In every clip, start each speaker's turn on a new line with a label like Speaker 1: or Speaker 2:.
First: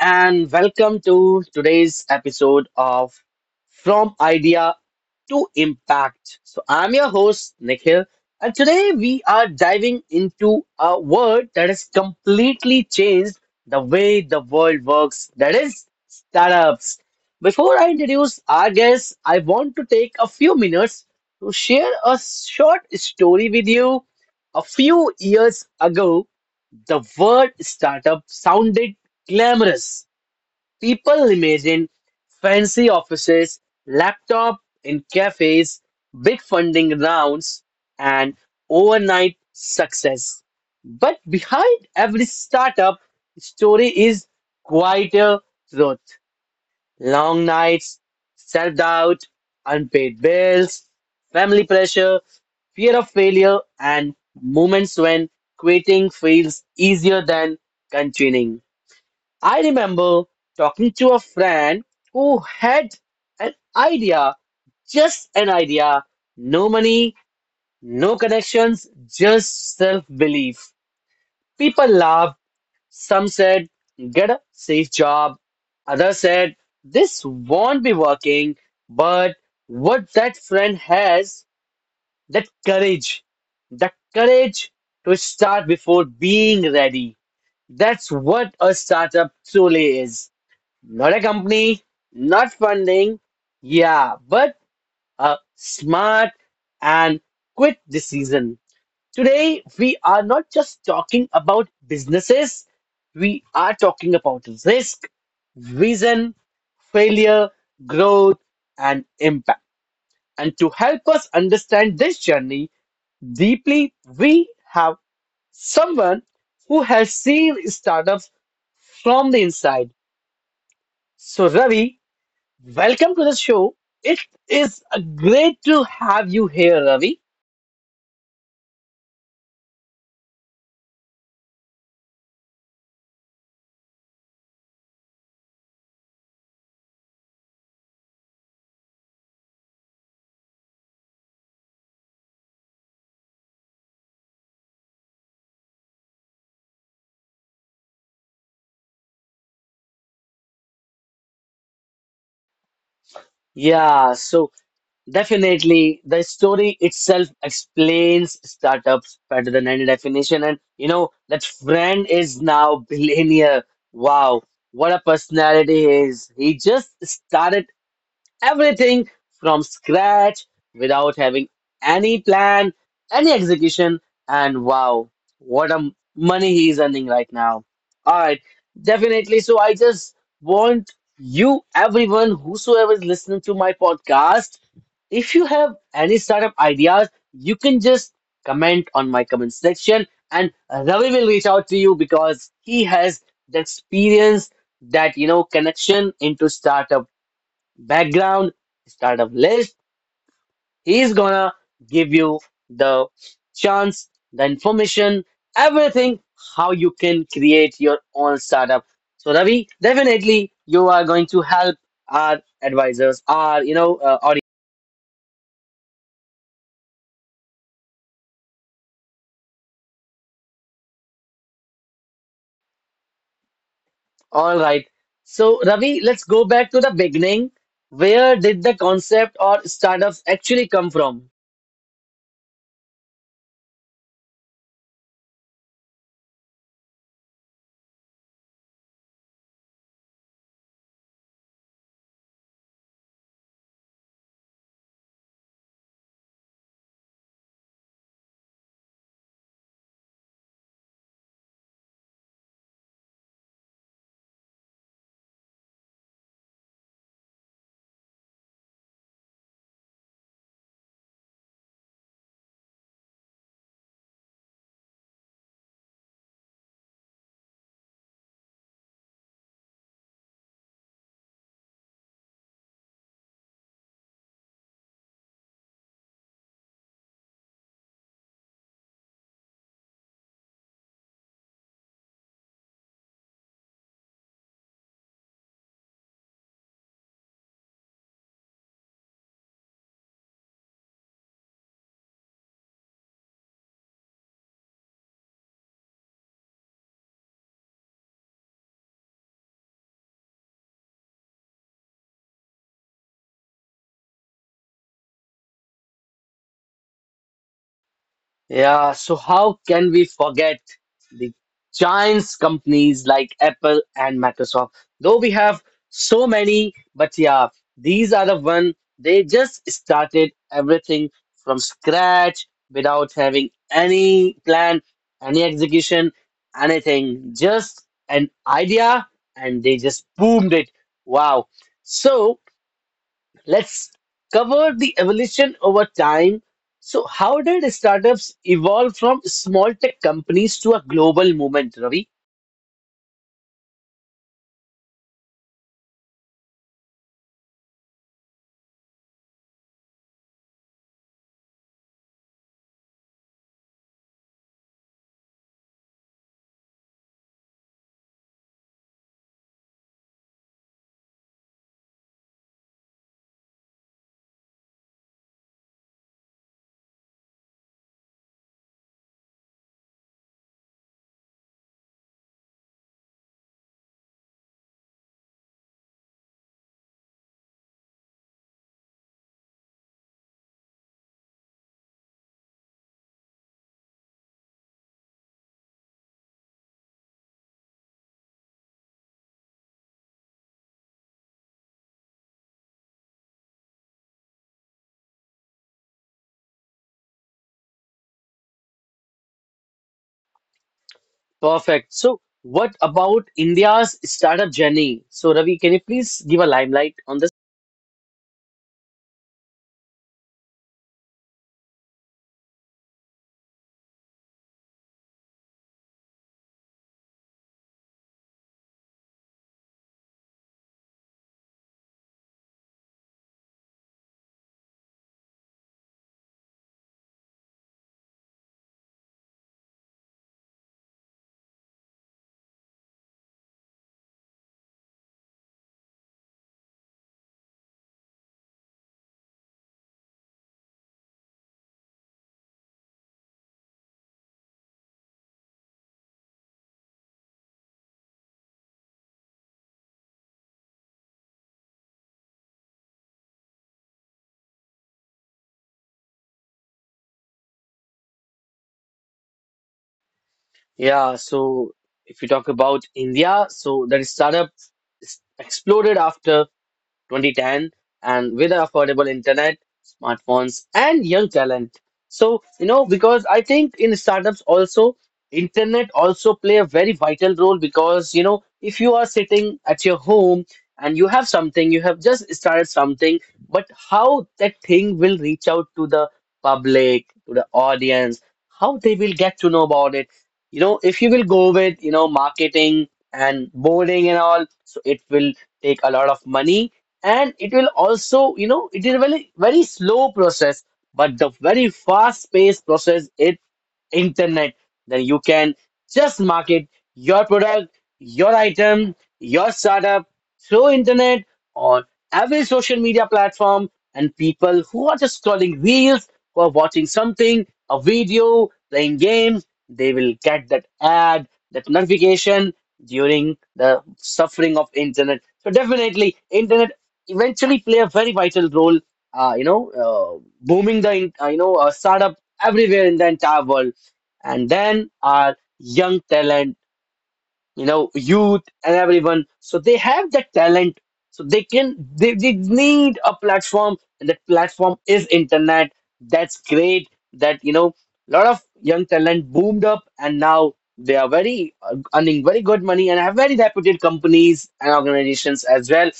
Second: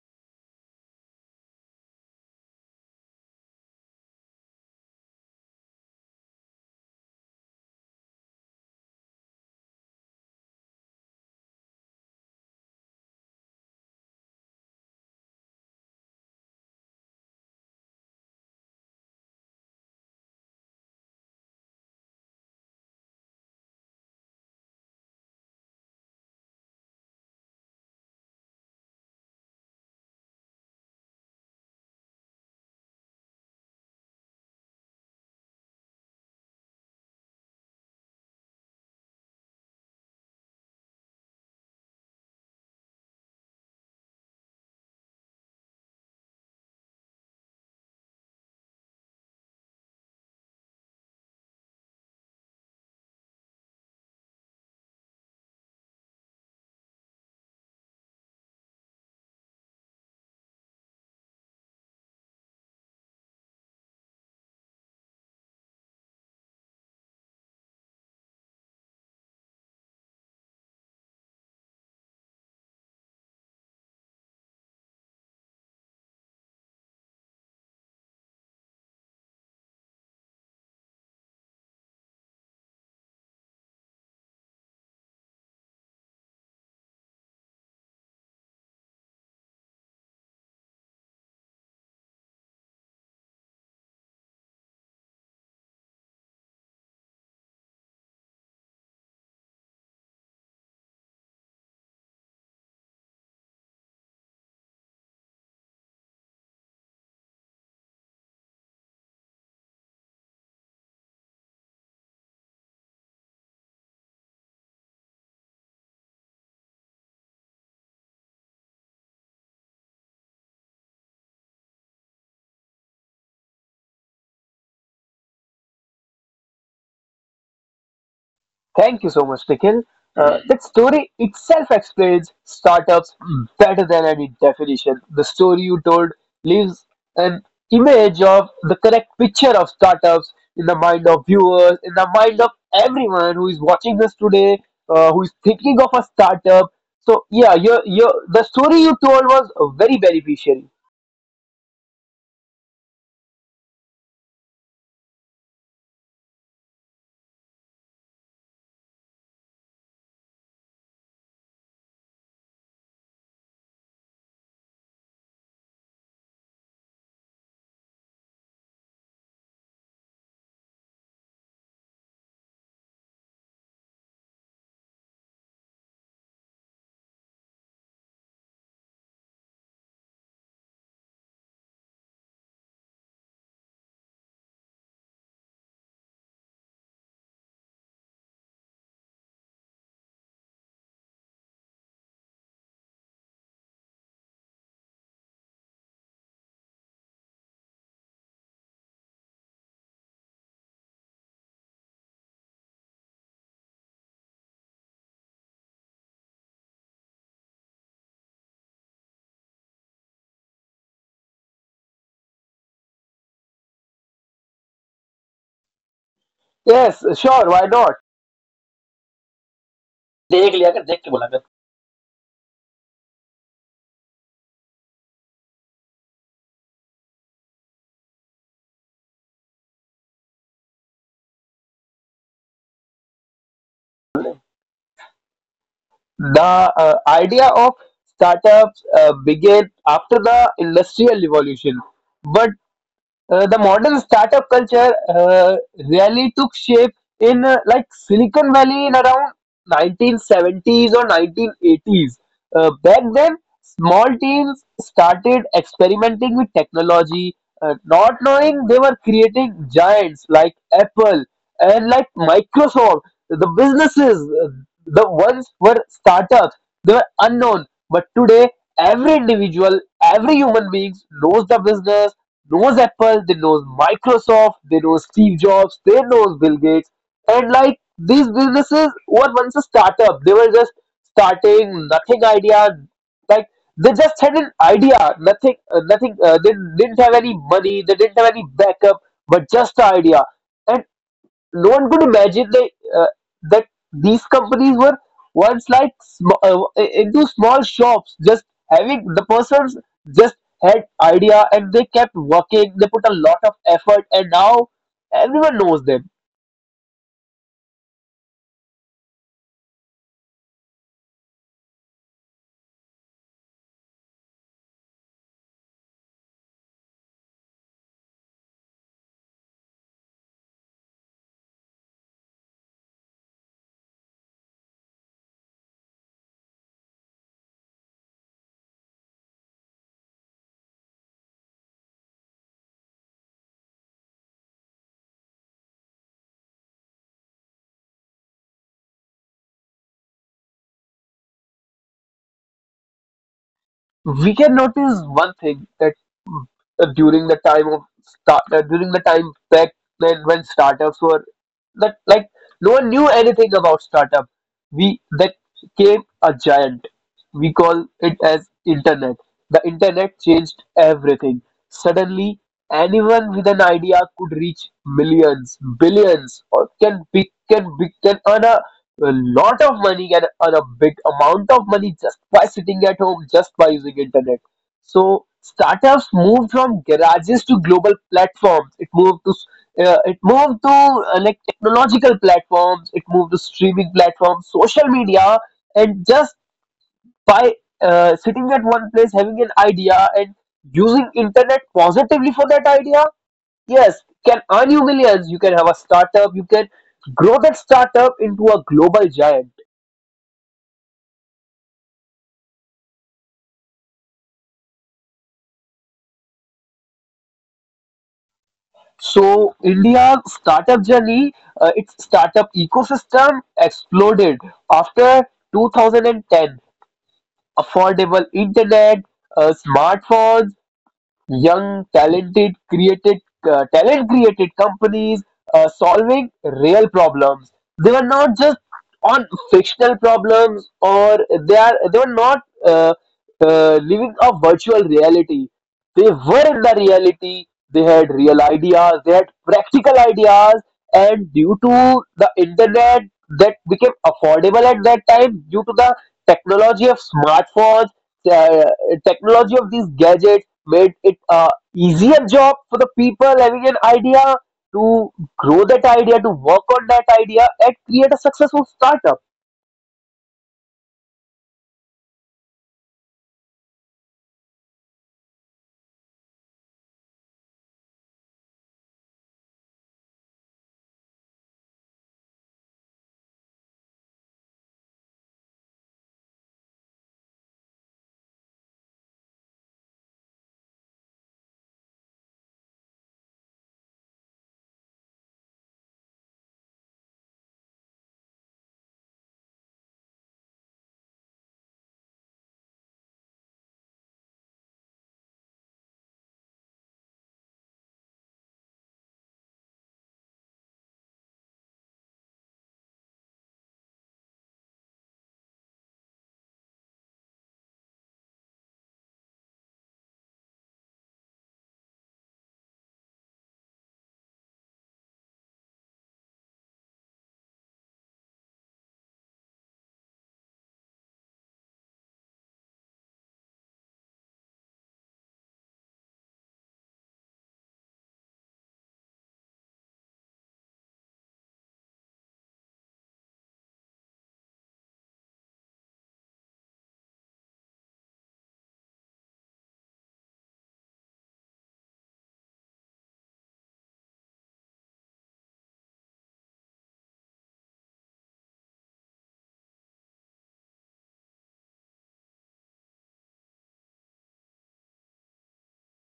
Speaker 1: and welcome to today's episode of From Idea to Impact. So, I'm your host, Nikhil, and today we are diving into a word that has completely changed the way the world works, that is, startups. Before I introduce our guest, I want to take a few minutes to share a short story with you. A few years ago, the word startup sounded glamorous. People imagined fancy offices, laptop in cafes, big funding rounds, and overnight success. But behind every startup story is quite a truth. Long nights, self doubt, unpaid bills, family pressure, fear of failure, and moments when quitting feels easier than continuing. I remember talking to a friend who had an idea, just an idea, no money, no connections, just self belief. People laughed, some said, get a safe job. Others said, this won't be working. But what that friend has, that courage, the courage to start before being ready. That's what a startup truly is. Not a company, not funding, yeah, but a smart and quick decision. Today, we are not just talking about businesses, we are talking about risk, vision, failure, growth, and impact. And to help us understand this journey deeply, we have someone who has seen startups from the inside. So, Ravi, welcome to the show. It is great to have you here, Ravi.
Speaker 2: Thank you so much, Nikhil. That story itself explains startups better than any definition. The story you told leaves an image of the correct picture of startups in the mind of viewers, in the mind of everyone who is watching this today, who is thinking of a startup. So yeah, your the story you told was very beneficial.
Speaker 1: Yeah, so definitely, the story itself explains startups better than any definition. And you know, that friend is now billionaire. Wow, what a personality he is. He just started everything from scratch without having any plan, any execution, and wow, what a money he is earning right now. All right, definitely. So I just want you, everyone, whosoever is listening to my podcast, if you have any startup ideas, you can just comment on my comment section, and Ravi will reach out to you because he has the experience, that you know connection into startup background, startup list. He's gonna give you the chance, the information, everything, how you can create your own startup. So Ravi, definitely you are going to help our advisors, our, you know, audience.
Speaker 2: Yes, sure, why not? देख लिया कर देख के बोला
Speaker 1: All right. So Ravi, let's go back to the beginning. Where did the concept or startups actually come from?
Speaker 2: The idea of startups began after the Industrial Revolution, but the modern startup culture really took shape in like Silicon Valley in around 1970s or 1980s. Back then, small teams started experimenting with technology, not knowing they were creating giants like Apple and like Microsoft. The businesses, the ones were startups, they were unknown. But today, every individual, every human being knows the business, knows Apple, they knows Microsoft, they know Steve Jobs, they knows Bill Gates, and like these businesses were once a startup. They were just starting, nothing idea. Like they just had an idea, nothing, nothing. They didn't have any money, they didn't have any backup, but just the idea. And no one could imagine uh, that these companies were once like into small shops, just having the persons just had idea, and they kept working, they put a lot of effort, and now everyone knows them.
Speaker 1: Yeah, so how can we forget the giants companies like Apple and Microsoft? Though we have so many, but yeah, these are the one they just started everything from scratch without having any plan, any execution, anything, just an idea, and they just boomed it. Wow. So let's cover the evolution over time. So, how did startups evolve from small tech companies to a global movement, Ravi?
Speaker 2: We can notice one thing, that during the time back then when startups were that, like no one knew anything about startup. We that came a giant. We call it as internet. The internet changed everything. Suddenly, anyone with an idea could reach millions, billions, or can be can be can earn a lot of money, can earn a big amount of money just by sitting at home, just by using internet. So startups moved from garages to global platforms. It moved to like technological platforms, it moved to streaming platforms, social media, and just by sitting at one place having an idea and using internet positively for that idea, yes, can earn you millions. You can have a startup, you can grow that startup into a global giant.
Speaker 1: Perfect. So, what about India's startup journey? So, Ravi, can you please give a limelight on this?
Speaker 2: So India's startup journey, its startup ecosystem exploded after 2010. Affordable internet, smartphones, young talented created talent created companies solving real problems. They were not just on fictional problems, or they were not living a virtual reality, they were in the reality. They had real ideas, they had practical ideas, and due to the internet that became affordable at that time, due to the technology of smartphones, uh, technology of these gadgets made it a easier job for the people having an idea to grow that idea, to work on that idea, and create a successful startup.
Speaker 1: Yeah, so if you talk about India, so that startup exploded after 2010 and with affordable internet, smartphones, and young talent. So, you know, because I think in startups also, internet also play a very vital role because, you know, if you are sitting at your home and you have something, you have just started something, but how that thing will reach out to the public, to the audience, how they will get to know about it. You know, if you will go with, you know, marketing and boarding and all, so it will take a lot of money and it will also, you know, it is a very very slow process, but the very fast paced process is internet. Then you can just market your product, your item, your startup through internet on every social media platform, and people who are just scrolling reels, who are watching something, a video, playing games, they will get that ad, that notification during the suffering of internet. So definitely internet eventually play a very vital role, you know, booming you know, startup everywhere in the entire world. And then our young talent, you know, youth and everyone. So they have that talent. So they need a platform and that platform is internet. That's great that, you know, a lot of young talent boomed up and now they are very earning very good money and have very reputed companies and organizations as well.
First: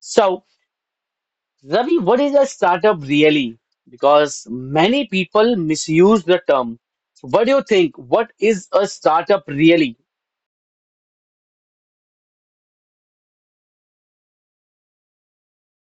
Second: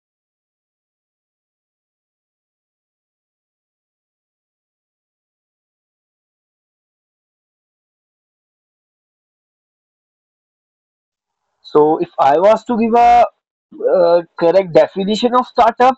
Speaker 1: So, Ravi, what is a startup really? Because many people misuse the term. So what do you think? What is a startup really?
Speaker 2: So, if I was to give a correct definition of startup,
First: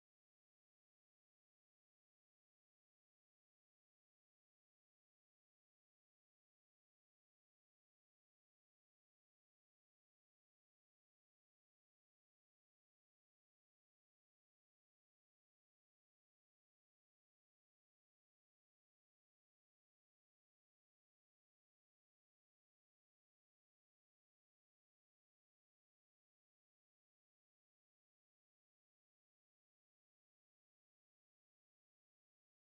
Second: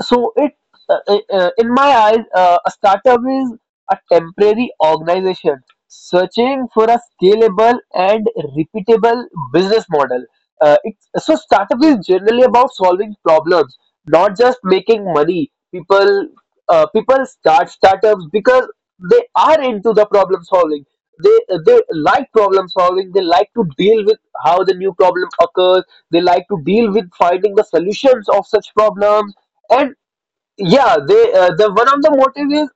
Speaker 2: so it in my eyes, a startup is a temporary organization searching for a scalable and repeatable business model. So startup is generally about solving problems, not just making money. People start startups because they are into the problem solving. They like problem solving, they like to deal with how the new problem occurs, they like to deal with finding the solutions of such problems. And yeah, the one of the motive is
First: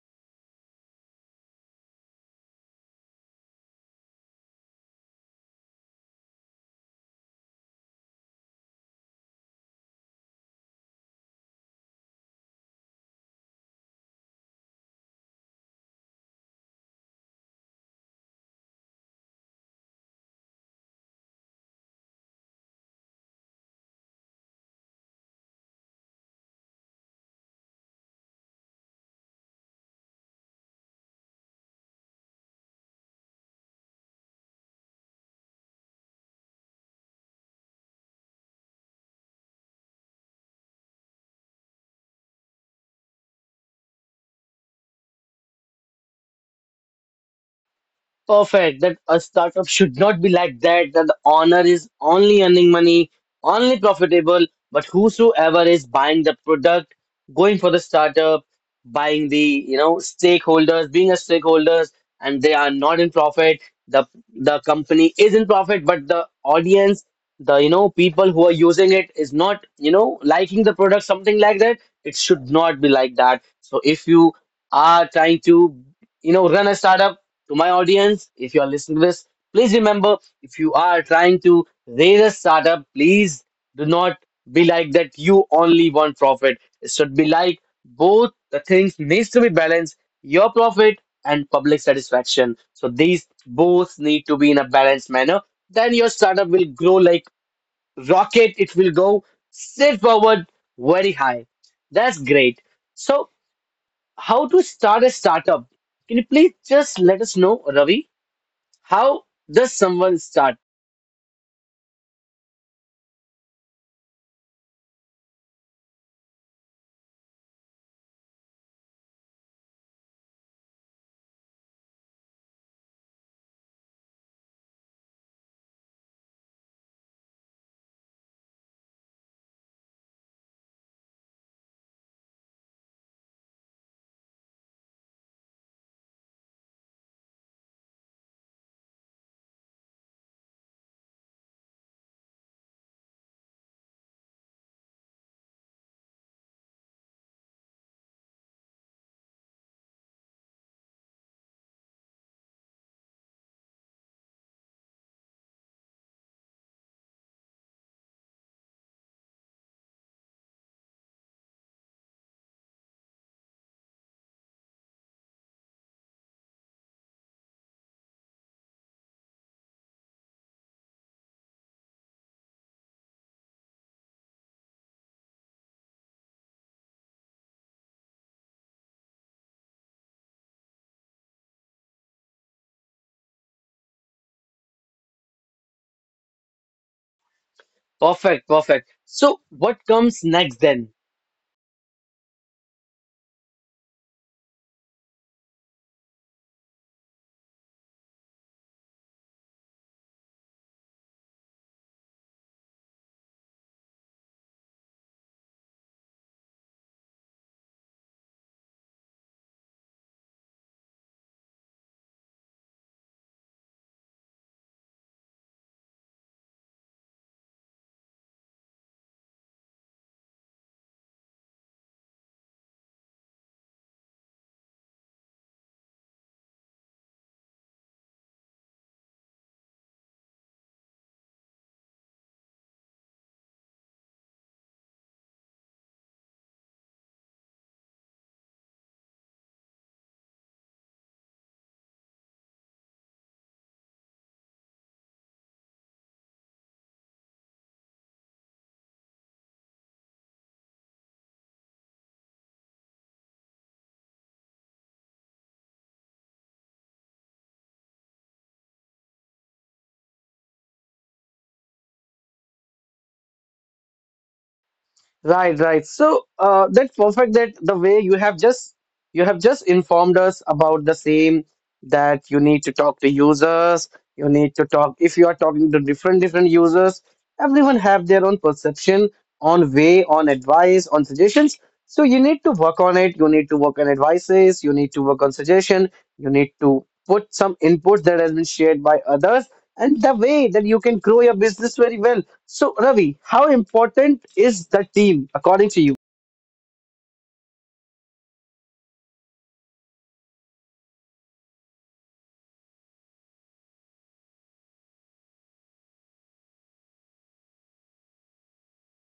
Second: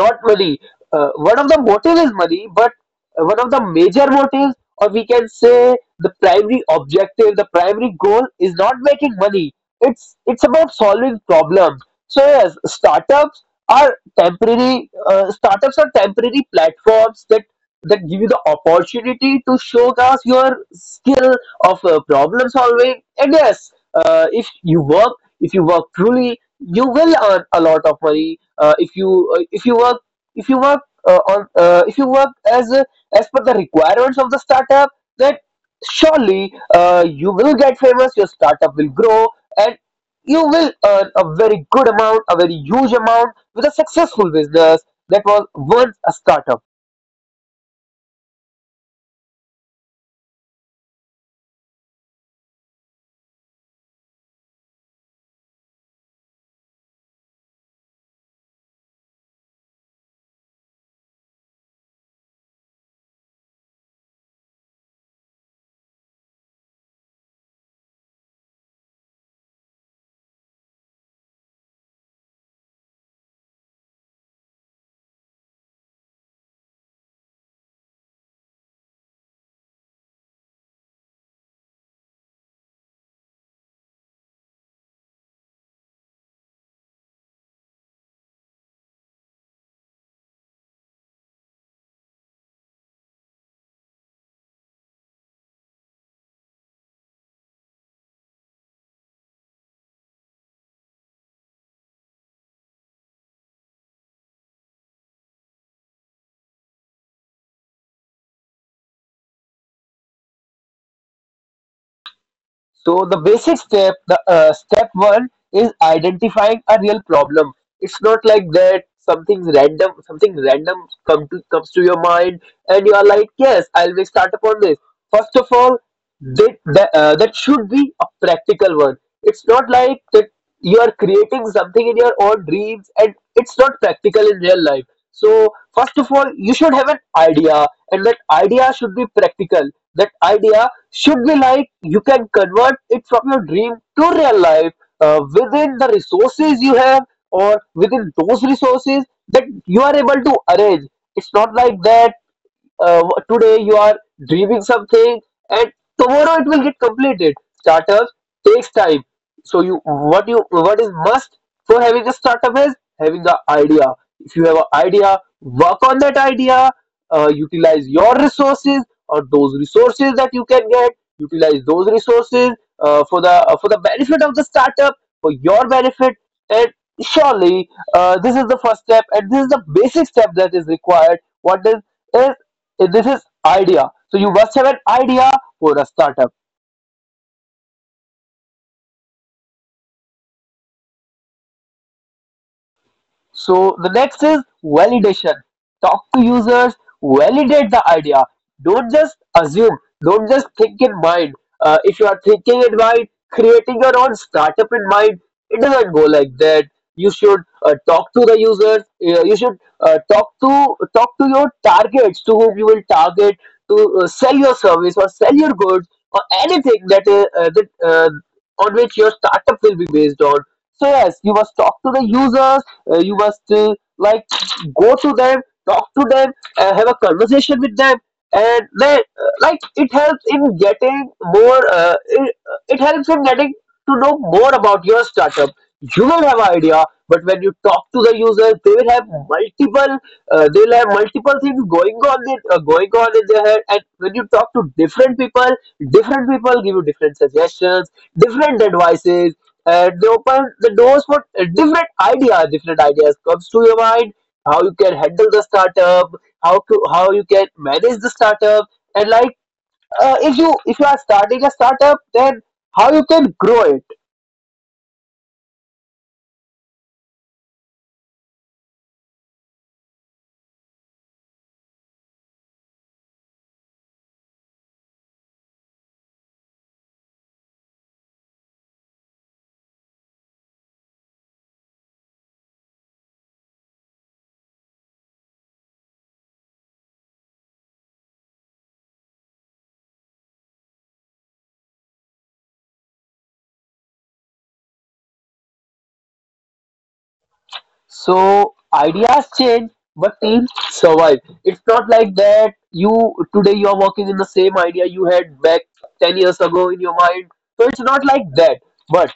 Speaker 2: not money. One of the motive is money, but one of the major motives, or we can say, the primary objective, the primary goal, is not making money. It's about solving problems. So yes, startups are temporary platforms that give you the opportunity to showcase your skill of problem solving. And yes, if you work truly, you will earn a lot of money. Uh, if you work on if you work as per the requirements of the startup, then surely, you will get famous, your startup will grow, and you will earn a very good amount, a very huge amount, with a successful business that was once a startup.
Speaker 1: Perfect, that a startup should not be like that, that the owner is only earning money, only profitable, but whosoever is buying the product, going for the startup, buying the, you know, stakeholders, being a stakeholders, and they are not in profit. the the company is in profit, but the audience, the, you know, people who are using it is not, you know, liking the product, something like that. It should not be like that. So if you are trying to, you know, run a startup, to my audience, if you are listening to this, please remember, if you are trying to raise a startup, please do not be like that you only want profit. It should be like both the things needs to be balanced, your profit and public satisfaction. So these both need to be in a balanced manner. Then your startup will grow like rocket. It will go straight forward, very high. That's great. So how to start a startup? Can you please just let us know, Ravi? How does someone start?
Speaker 2: So the basic step, the step one is identifying a real problem. It's not like that something random come to, comes to your mind, and you are like, yes, I'll make startup on this. First of all, that should be a practical one. It's not like that you are creating something in your own dreams and it's not practical in real life. So first of all, you should have an idea, and that idea should be practical. That idea should be like you can convert it from your dream to real life within the resources you have, or within those resources that you are able to arrange. It's not like that uh, today you are dreaming something and tomorrow it will get completed. Startups takes time. So you what is must for having a startup is having the idea. If you have an idea, work on that idea, utilize your resources or those resources that you can get. Utilize those resources for the benefit of the startup, for your benefit. And surely, this is the first step, and this is the basic step that is required. What is This is idea. So you must have an idea for a startup.
Speaker 1: Perfect, perfect. So, what comes next then?
Speaker 2: So the next is validation. Talk to users, validate the idea. Don't just assume, don't just think in mind. If you are thinking in mind, creating your own startup in mind, it doesn't go like that. You should talk to the users. You should talk to your targets, to whom you will target to sell your service or sell your goods, or anything that on which your startup will be based on. So yes, you must talk to the users. You must Like go to them, talk to them, have a conversation with them. And then, like, it helps in getting more, it helps in getting to know more about your startup. You will have idea, but when you talk to the users, they will have multiple, they'll have multiple things going on in their head. And when you talk to different people, different people give you different suggestions, different advices. They open the doors for different ideas. Different ideas comes to your mind, how you can handle the startup, how you can manage the startup, and like, if you are starting a startup, then how you can grow it.
Speaker 1: Right, right. So that's perfect, that the way you have just informed us about the same, that you need to talk to users, you need to talk, if you are talking to different different users, everyone have their own perception on way, on advice, on suggestions. So you need to work on it, you need to work on advices, you need to work on suggestion, you need to put some input that has been shared by others, and the way that you can grow your business very well. So, Ravi, how important is the team according to you?
Speaker 2: So ideas change, but teams survive. It's not like that you today you are working in the same idea you had back 10 years ago in your mind. So it's not like that. But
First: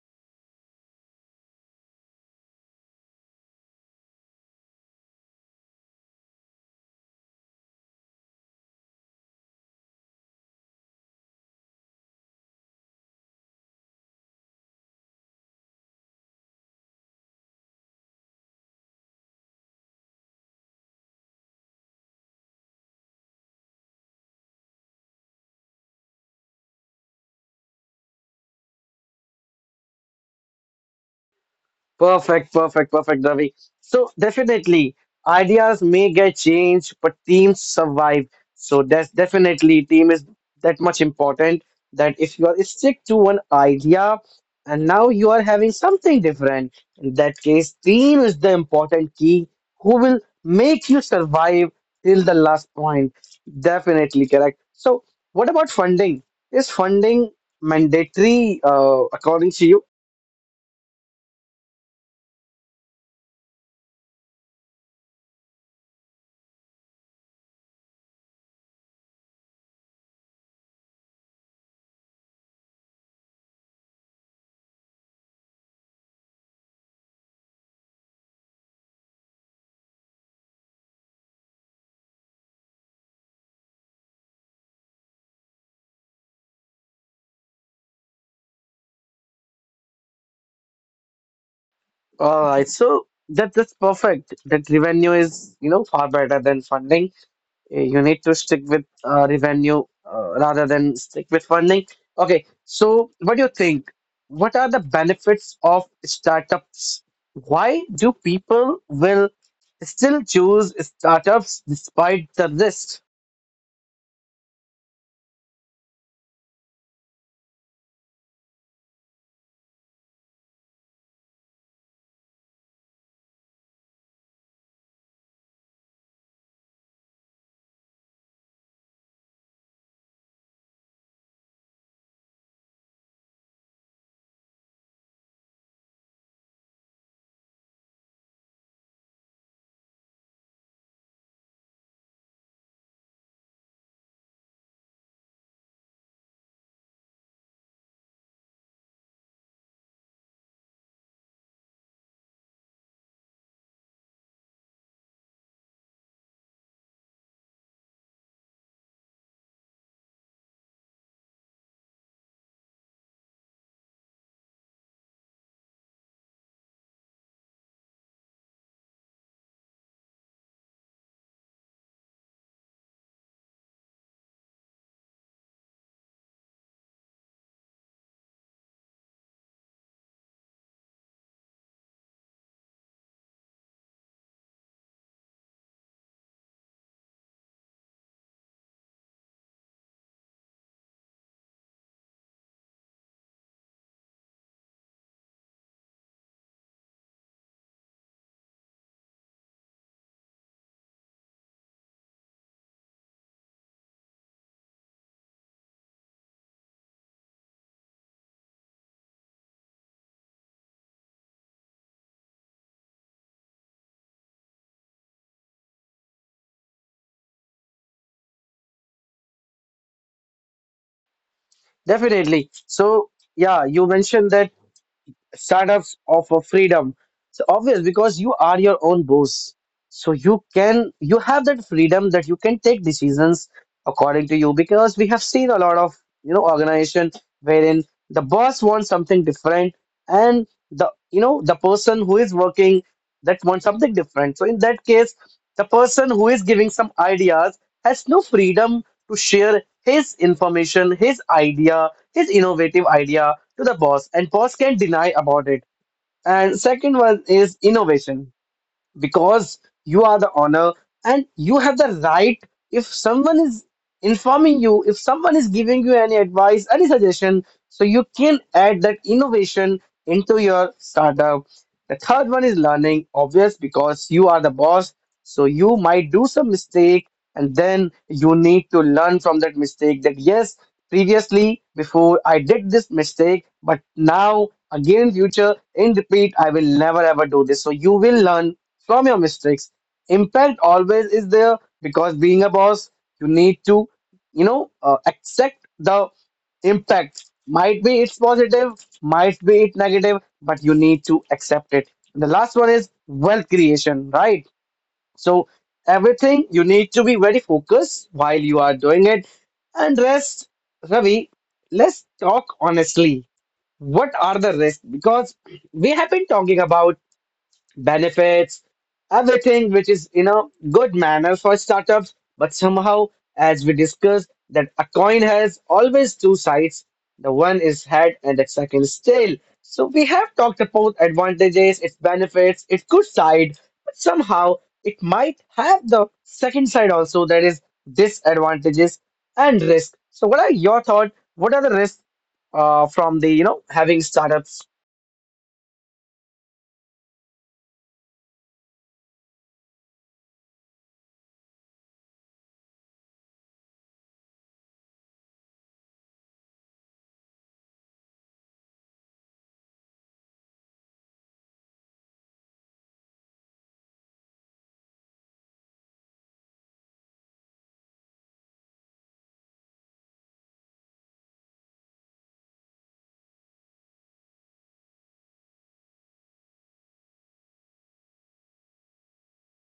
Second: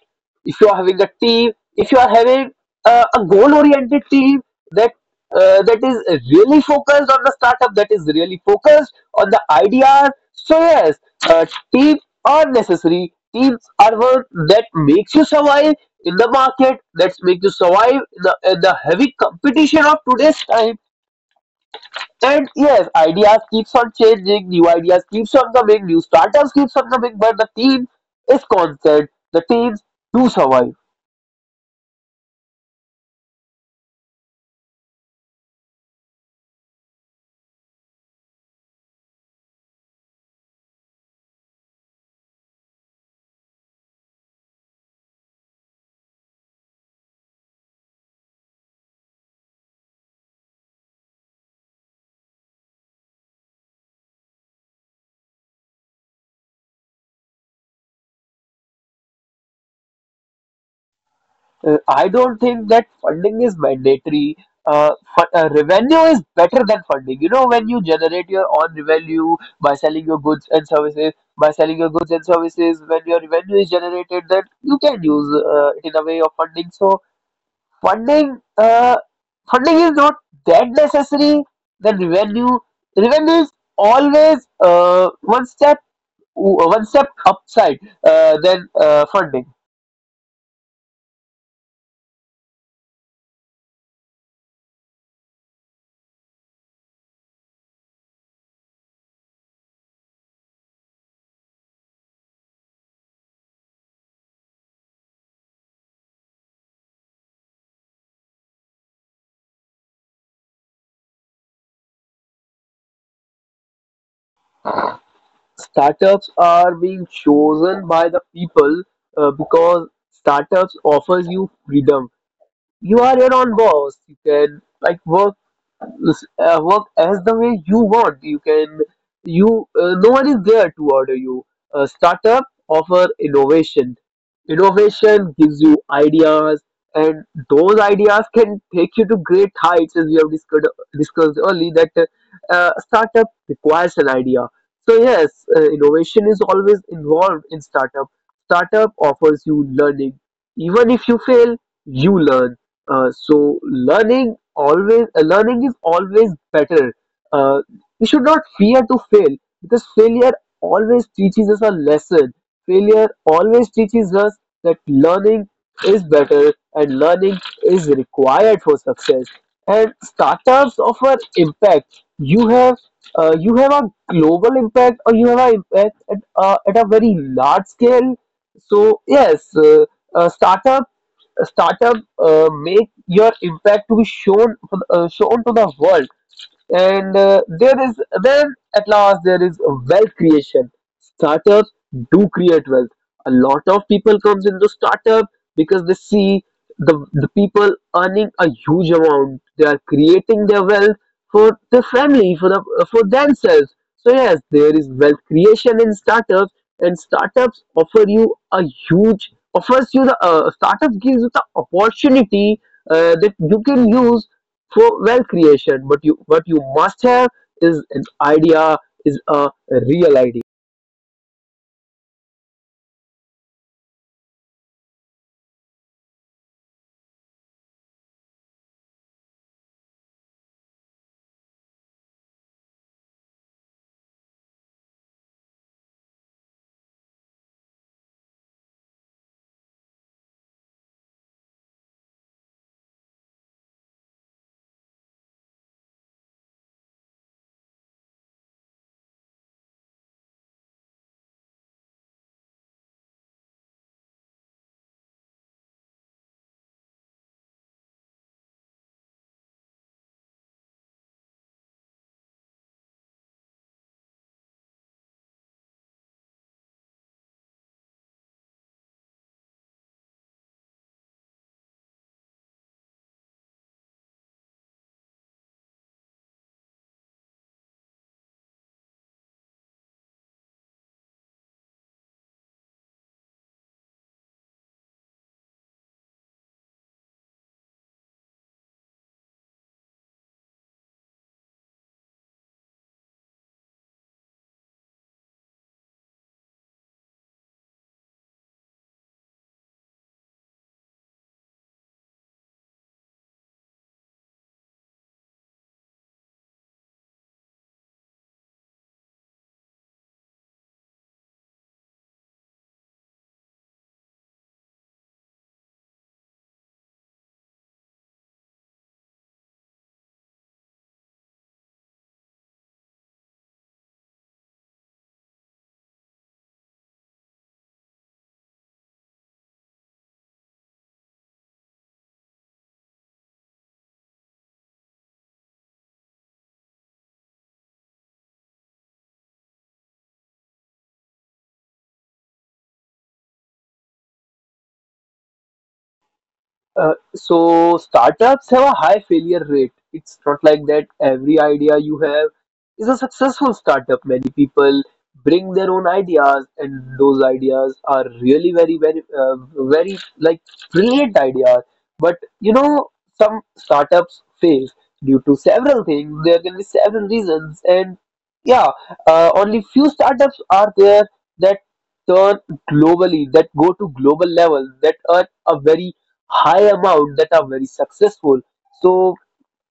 Speaker 2: if you are having a team, if you are having a goal-oriented team that is really focused on the startup, that is really focused on the ideas. So yes, uh, teams are necessary. Teams are what that makes you survive in the market, that's make you survive the, in the heavy competition of today's time. And yes, ideas keeps on changing, new ideas keeps on coming, new startups keeps on coming, but the team is constant. The teams do survive.
Speaker 1: Perfect, perfect, perfect, Ravi. So definitely, ideas may get changed, but teams survive. So that's definitely team is that much important, that if you are stick to one idea and now you are having something different, in that case, team is the important key who will make you survive till the last point. Definitely correct. So what about funding? Is funding mandatory according to you?
Speaker 2: I don't think that funding is mandatory. Revenue is better than funding, you know. When you generate your own revenue by selling your goods and services, when your revenue is generated, then you can use it in a way of funding. So funding uh, funding is not that necessary than revenue. Revenue is always one step upside than funding.
Speaker 1: All right, so that that's perfect. That revenue is, you know, far better than funding. You need to stick with revenue rather than stick with funding. Okay, so what do you think? What are the benefits of startups? Why do people will still choose startups despite the risk?
Speaker 2: Startups are being chosen by the people because startups offers you freedom. You are your own boss. You can like work work as the way you want. No one is there to order you. A startup offer innovation. Innovation gives you ideas, and those ideas can take you to great heights, as we have discussed early. That startup requires an idea. So yes, innovation is always involved in startup. Startup offers you learning. Even if you fail, you learn, so learning is always better. Uh, we should not fear to fail, because failure always teaches us a lesson. Failure always teaches us that learning is better and learning is required for success. And startups offer impact. You have a global impact, or you have an impact at a very large scale. So yes, a startup make your impact to be shown shown to the world, and there is, then at last, there is wealth creation. Startups do create wealth. A lot of people comes into startup because they see the people earning a huge amount, they are creating their wealth for the family, for the, for themselves. So yes, there is wealth creation in startups, and startups offer you a huge, offers you the, startups gives you the opportunity that you can use for wealth creation. But you, what you must have is an idea, is a real idea.
Speaker 1: Definitely. So yeah, you mentioned that startups offer freedom. So obvious because you are your own boss. So you have that freedom that you can take decisions according to you, because we have seen a lot of, you know, organization wherein the boss wants something different and the, you know, the person who is working, that wants something different. So in that case, the person who is giving some ideas has no freedom to share his information, his idea, his innovative idea to the boss and boss can't deny about it. And second one is innovation, because you are the owner and you have the right, if someone is informing you, if someone is giving you any advice, any suggestion, so you can add that innovation into your startup. The third one is learning, obvious because you are the boss, so you might do some mistake, and then you need to learn from that mistake, that yes, previously before I did this mistake, but now again in future, in repeat, I will never ever do this. So you will learn from your mistakes. Impact always is there, because being a boss, you need to, you know, accept the impact. Might be it's positive, might be it negative, but you need to accept it. And the last one is wealth creation, right? So everything you need to be very focused while you are doing it. And rest, Ravi, let's talk honestly. What are the risks? Because we have been talking about benefits, everything which is in a good manner for startups. But somehow, as we discussed, that a coin has always two sides. The one is head and the second is tail. So we have talked about advantages, its benefits, its good side, but somehow it might have the second side also, that is disadvantages and risk. So what are your thoughts? What are the risks from the, you know, having startups?
Speaker 2: So startups have a high failure rate. It's not like that every idea you have is a successful startup. Many people bring their own ideas, and those ideas are really very, very like brilliant ideas. But you know, some startups fail due to several things. There can be several reasons, and yeah, only few startups are there that turn globally, that go to global level, that earn a very high amount, that are very successful. So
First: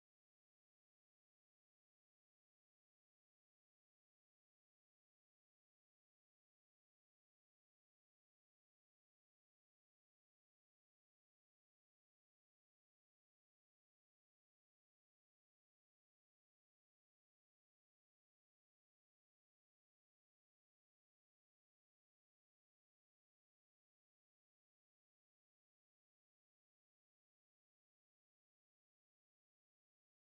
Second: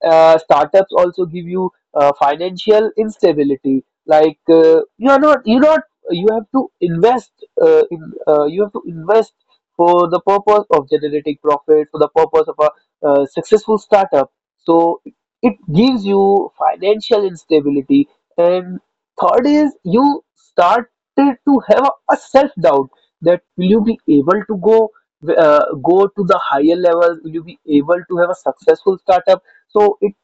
Speaker 2: startups also give you financial instability. Like you are not you not you have to invest in you have to invest for the purpose of generating profit, for the purpose of a successful startup. So it gives you financial instability. And third is, you started to have a self doubt that will you be able to go, go to the higher level, will you be able to have a successful startup. So it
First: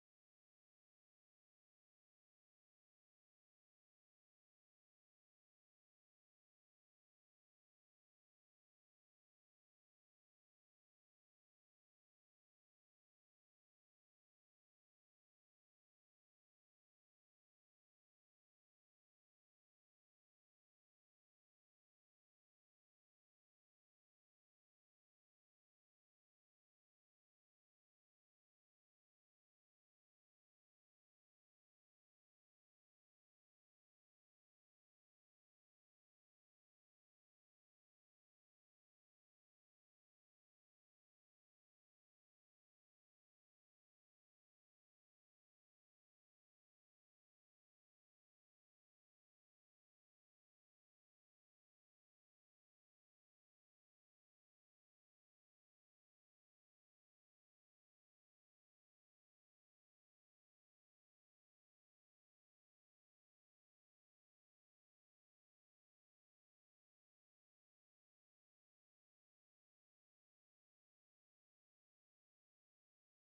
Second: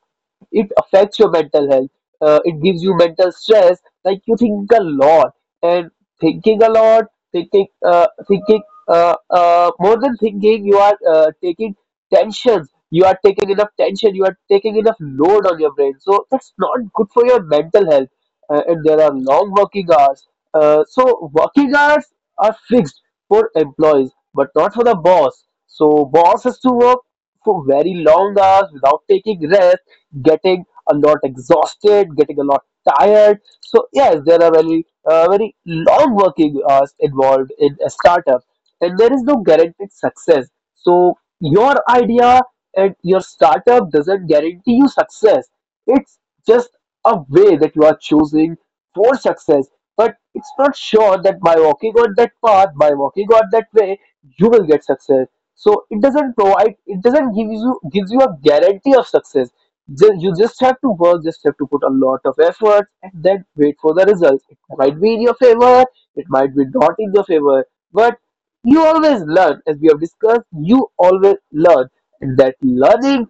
Speaker 2: it affects your mental health. It gives you mental stress. Like you think a lot, and thinking a lot, thinking, uh, thinking, more than thinking, you are taking tensions. You are taking enough tension. You are taking enough load on your brain. So that's not good for your mental health. And there are long working hours. So working hours are fixed for employees, but not for the boss. So boss has to work for very long hours without taking rest, getting a lot exhausted, getting a lot tired. So yes, there are very long working hours involved in a startup, and there is no guaranteed success. So your idea and your startup doesn't guarantee you success. It's just a way that you are choosing for success, but it's not sure that by walking on that path, by walking on that way, you will get success. So it doesn't provide, it doesn't give you, gives you a guarantee of success. You just have to work, just have to put a lot of effort, and then wait for the results. It might be in your favor, it might be not in your favor, but you always learn. As we have discussed, you always learn, and that learning,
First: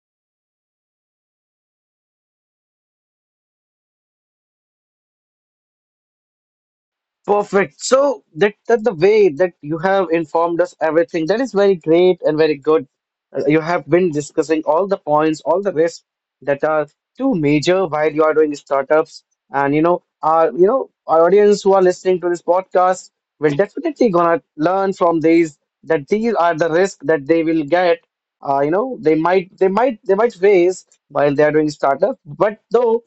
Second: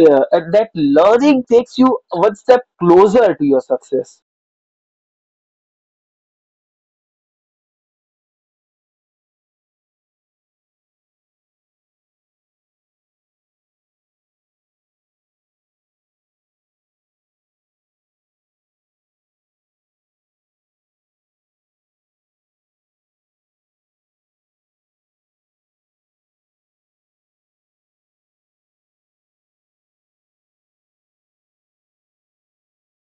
Speaker 2: and that learning takes you one step closer to your success.
Speaker 1: Perfect. So that, that the way that you have informed us everything, that is very great and very good. You have been discussing all the points, all the risks that are too major while you are doing startups. And you know, our audience who are listening to this podcast will definitely gonna learn from these that these are the risks that they will get. They might face while they are doing startup, but though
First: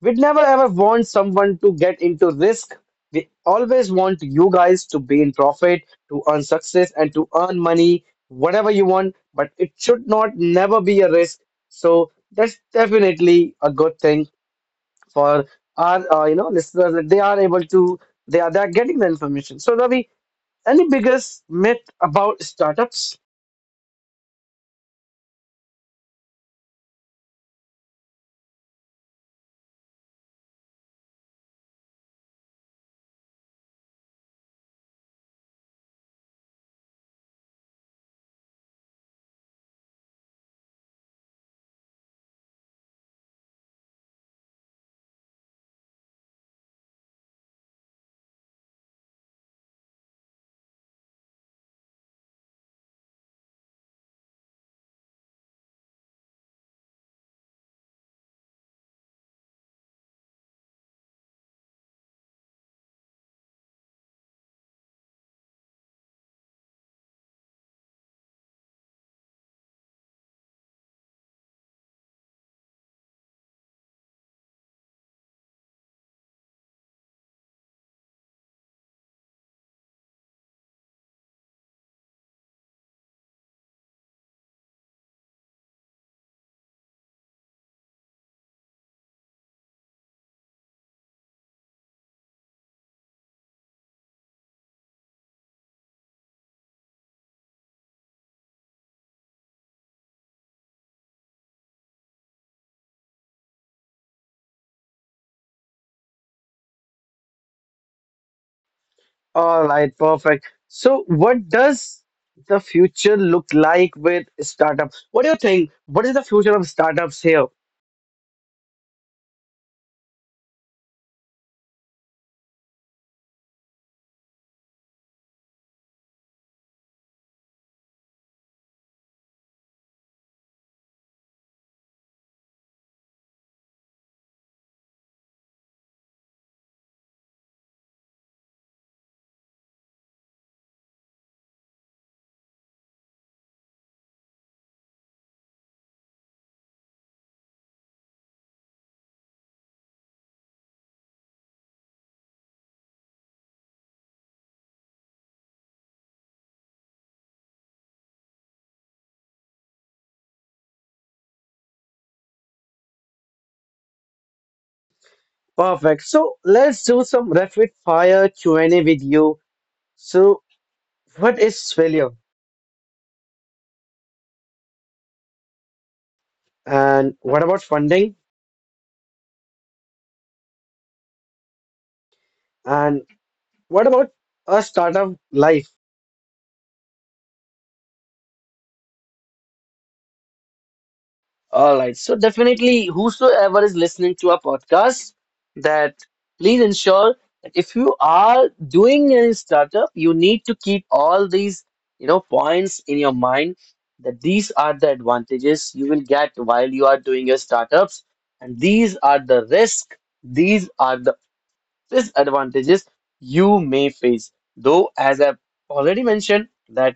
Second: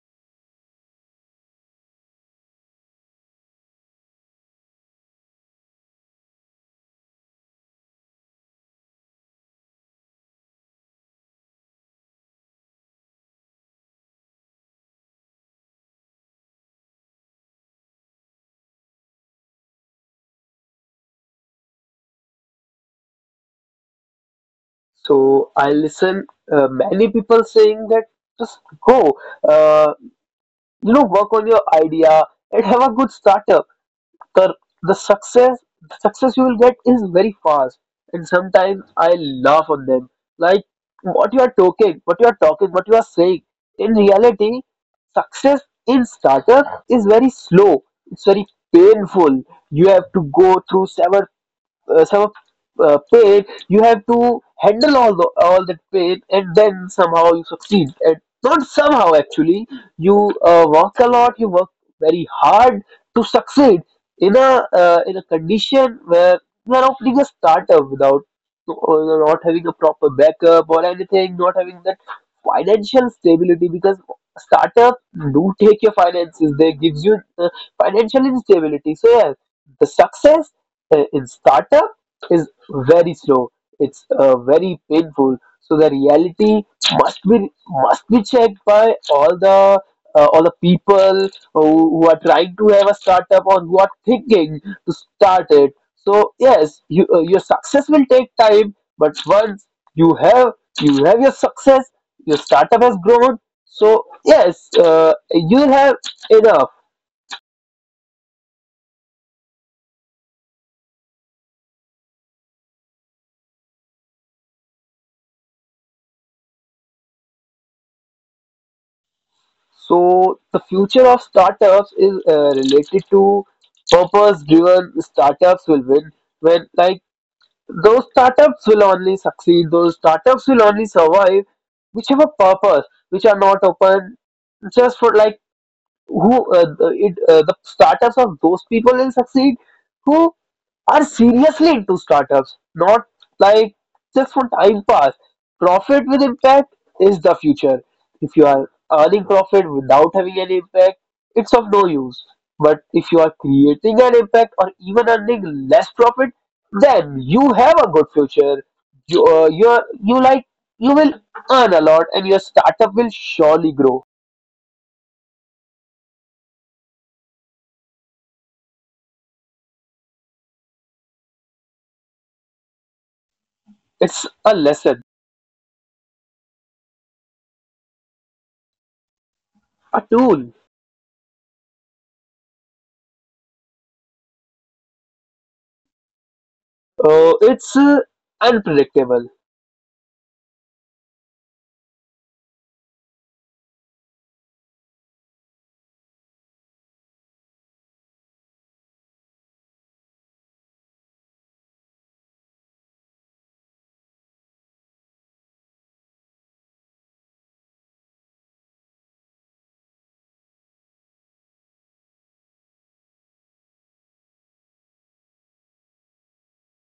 Speaker 1: we'd never ever want someone to get into risk. We always want you guys to be in profit, to earn success, and to earn money, whatever you want, but it should not never be a risk. So that's definitely a good thing for our listeners that they are able to they're getting the information. So Ravi, any biggest myth about startups?
Speaker 2: So I listen many people saying that just go, uh, you know, work on your idea and have a good startup. The the success, the success you will get is very fast. And sometimes I laugh on them, like, what you are talking, what you are talking, what you are saying. In reality, success in startup is very slow. It's very painful. You have to go through several, uh, some of, pain, you have to handle all the, all that pain, and then somehow you succeed. And not somehow actually, you work a lot, you work very hard to succeed in a, in a condition where you are opening a startup without, or not having a proper backup or anything, not having that financial stability, because startup do take your finances, they gives you financial instability. So yeah, the success in startup is very slow. It's very painful. So the reality must be checked by all the people who are trying to have a startup or who are thinking to start it. So yes, you, your success will take time, but once you have, you have your success, your startup has grown. So yes, you have enough.
Speaker 1: All right, perfect. So, what does the future look like with startups? What do you think? What is the future of startups here?
Speaker 2: So the future of startups is related to, purpose-driven startups will win. When, like, those startups will only succeed, those startups will only survive, which have a purpose, which are not open just for, like, who the- it the startups of those people will succeed who are seriously into startups, not like just for time pass. Profit with impact is the future. If you are earning profit without having an impact, it's of no use. But if you are creating an impact or even earning less profit, then you have a good future. You you will earn a lot, and your startup will surely grow.
Speaker 1: Perfect. So, let's do some rapid fire Q&A with you. So, what is failure?
Speaker 2: It's a lesson.
Speaker 1: And what about funding?
Speaker 2: A tool.
Speaker 1: And what about a startup life?
Speaker 2: It's unpredictable.
Speaker 1: All right. So definitely, whosoever is listening to our podcast, that please ensure that if you are doing any startup, you need to keep all these, you know, points in your mind that these are the advantages you will get while you are doing your startups, and these are the risk, these are the disadvantages you may face. Though, as I've already mentioned, that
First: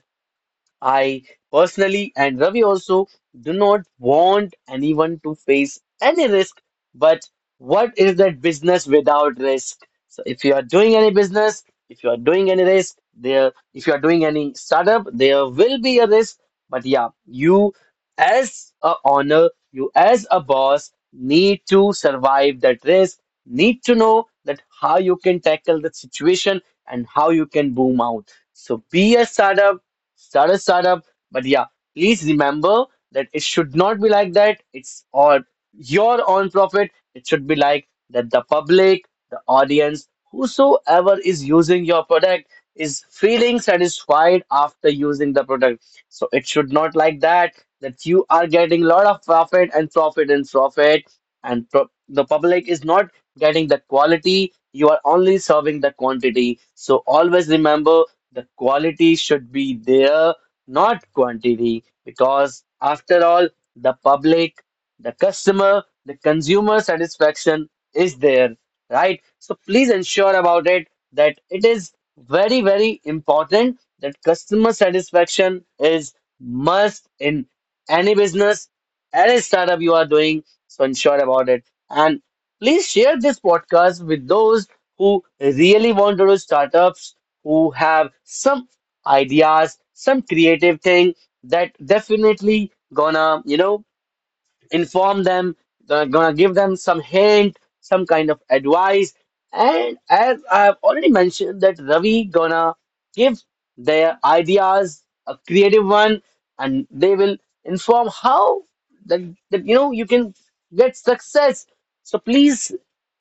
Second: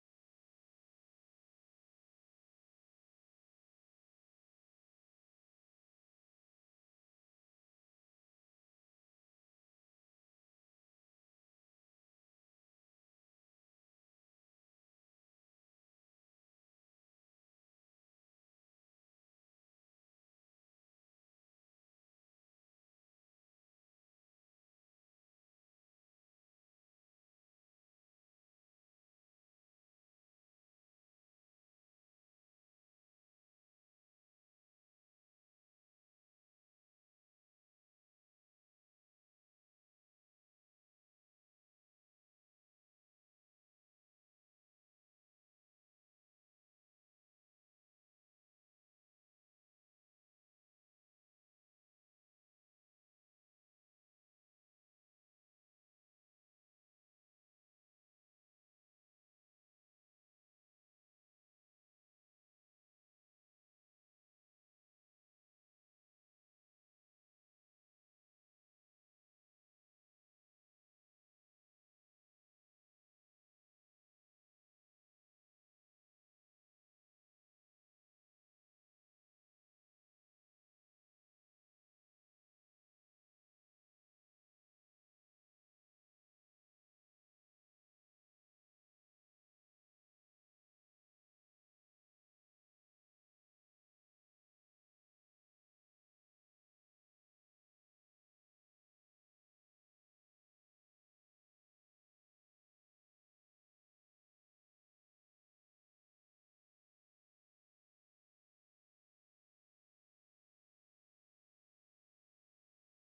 Speaker 1: I personally and Ravi also do not want anyone to face any risk, but what is that business without risk? So if you are doing any business, if you are doing any risk, there if you are doing any startup, there will be a risk. But yeah, you as a owner, you as a boss need to survive that risk, need to know that how you can tackle the situation and how you can boom out. So be a startup start a startup. But yeah, please remember that it should not be like that. It's or your own profit. It should be like that the public, the audience, whosoever is using your product is feeling satisfied after using the product. So it should not like that that you are getting lot of profit and profit and profit and the public is not getting the quality, you are only serving the quantity. So always remember, the quality should be there, not quantity, because after all, the public, the customer, the consumer satisfaction is there, right? So please ensure about it that it is very, very important that customer satisfaction is must in any business, any startup you are doing. So ensure about it. And please share this podcast with those who really want to do startups, who have some ideas, some creative thing that definitely gonna, you know, inform them, gonna give them some hint, some kind of advice. And as I've already mentioned, that Ravi gonna give their ideas a creative one, and they will inform how that, that you know you can get success. So please,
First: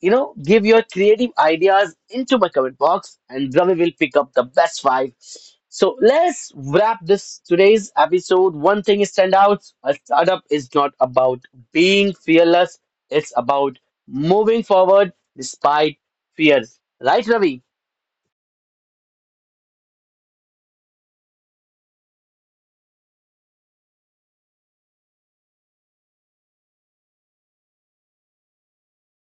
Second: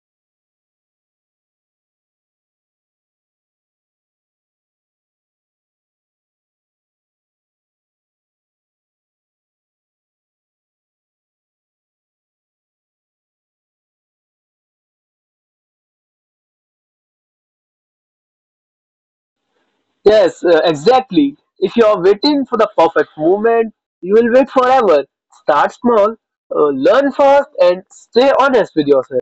Speaker 1: you know, give your creative ideas into my comment box and Ravi will pick up the best five. So let's wrap this today's episode. One thing is stand out. A startup is not about being fearless. It's about moving forward despite fears. Right, Ravi?
Speaker 2: Yes, exactly. If you are waiting for the perfect moment, you will wait forever. Start small, learn fast, and stay honest with yourself.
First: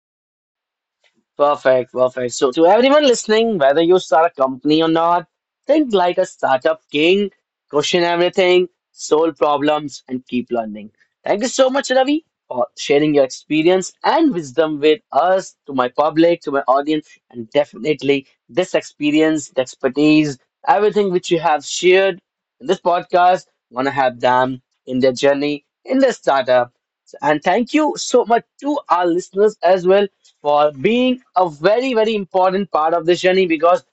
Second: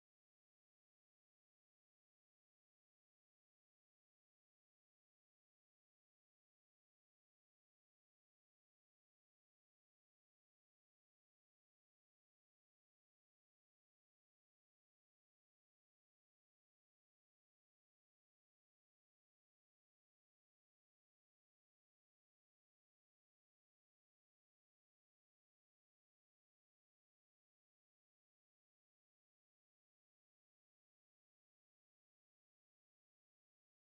Speaker 1: Perfect, perfect. So, to everyone listening, whether you start a company or not, think like a startup king, question everything, solve problems, and keep learning. Thank you so much, Ravi, for sharing your experience and wisdom with us, to my public, to my audience, and definitely this experience, the expertise, everything which you have shared in this podcast, want to have them in their journey in their startup. And thank you so much to our listeners as well for being a very, very important part of this journey because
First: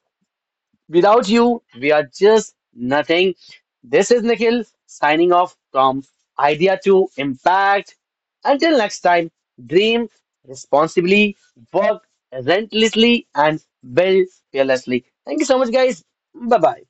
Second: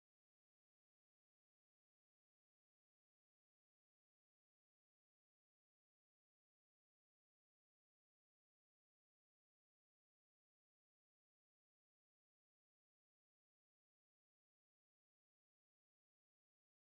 Speaker 1: without you, we are just nothing. This is Nikhil signing off from Idea to Impact. Until next time, dream responsibly, work relentlessly, and build fearlessly. Thank you so much, guys. Bye bye.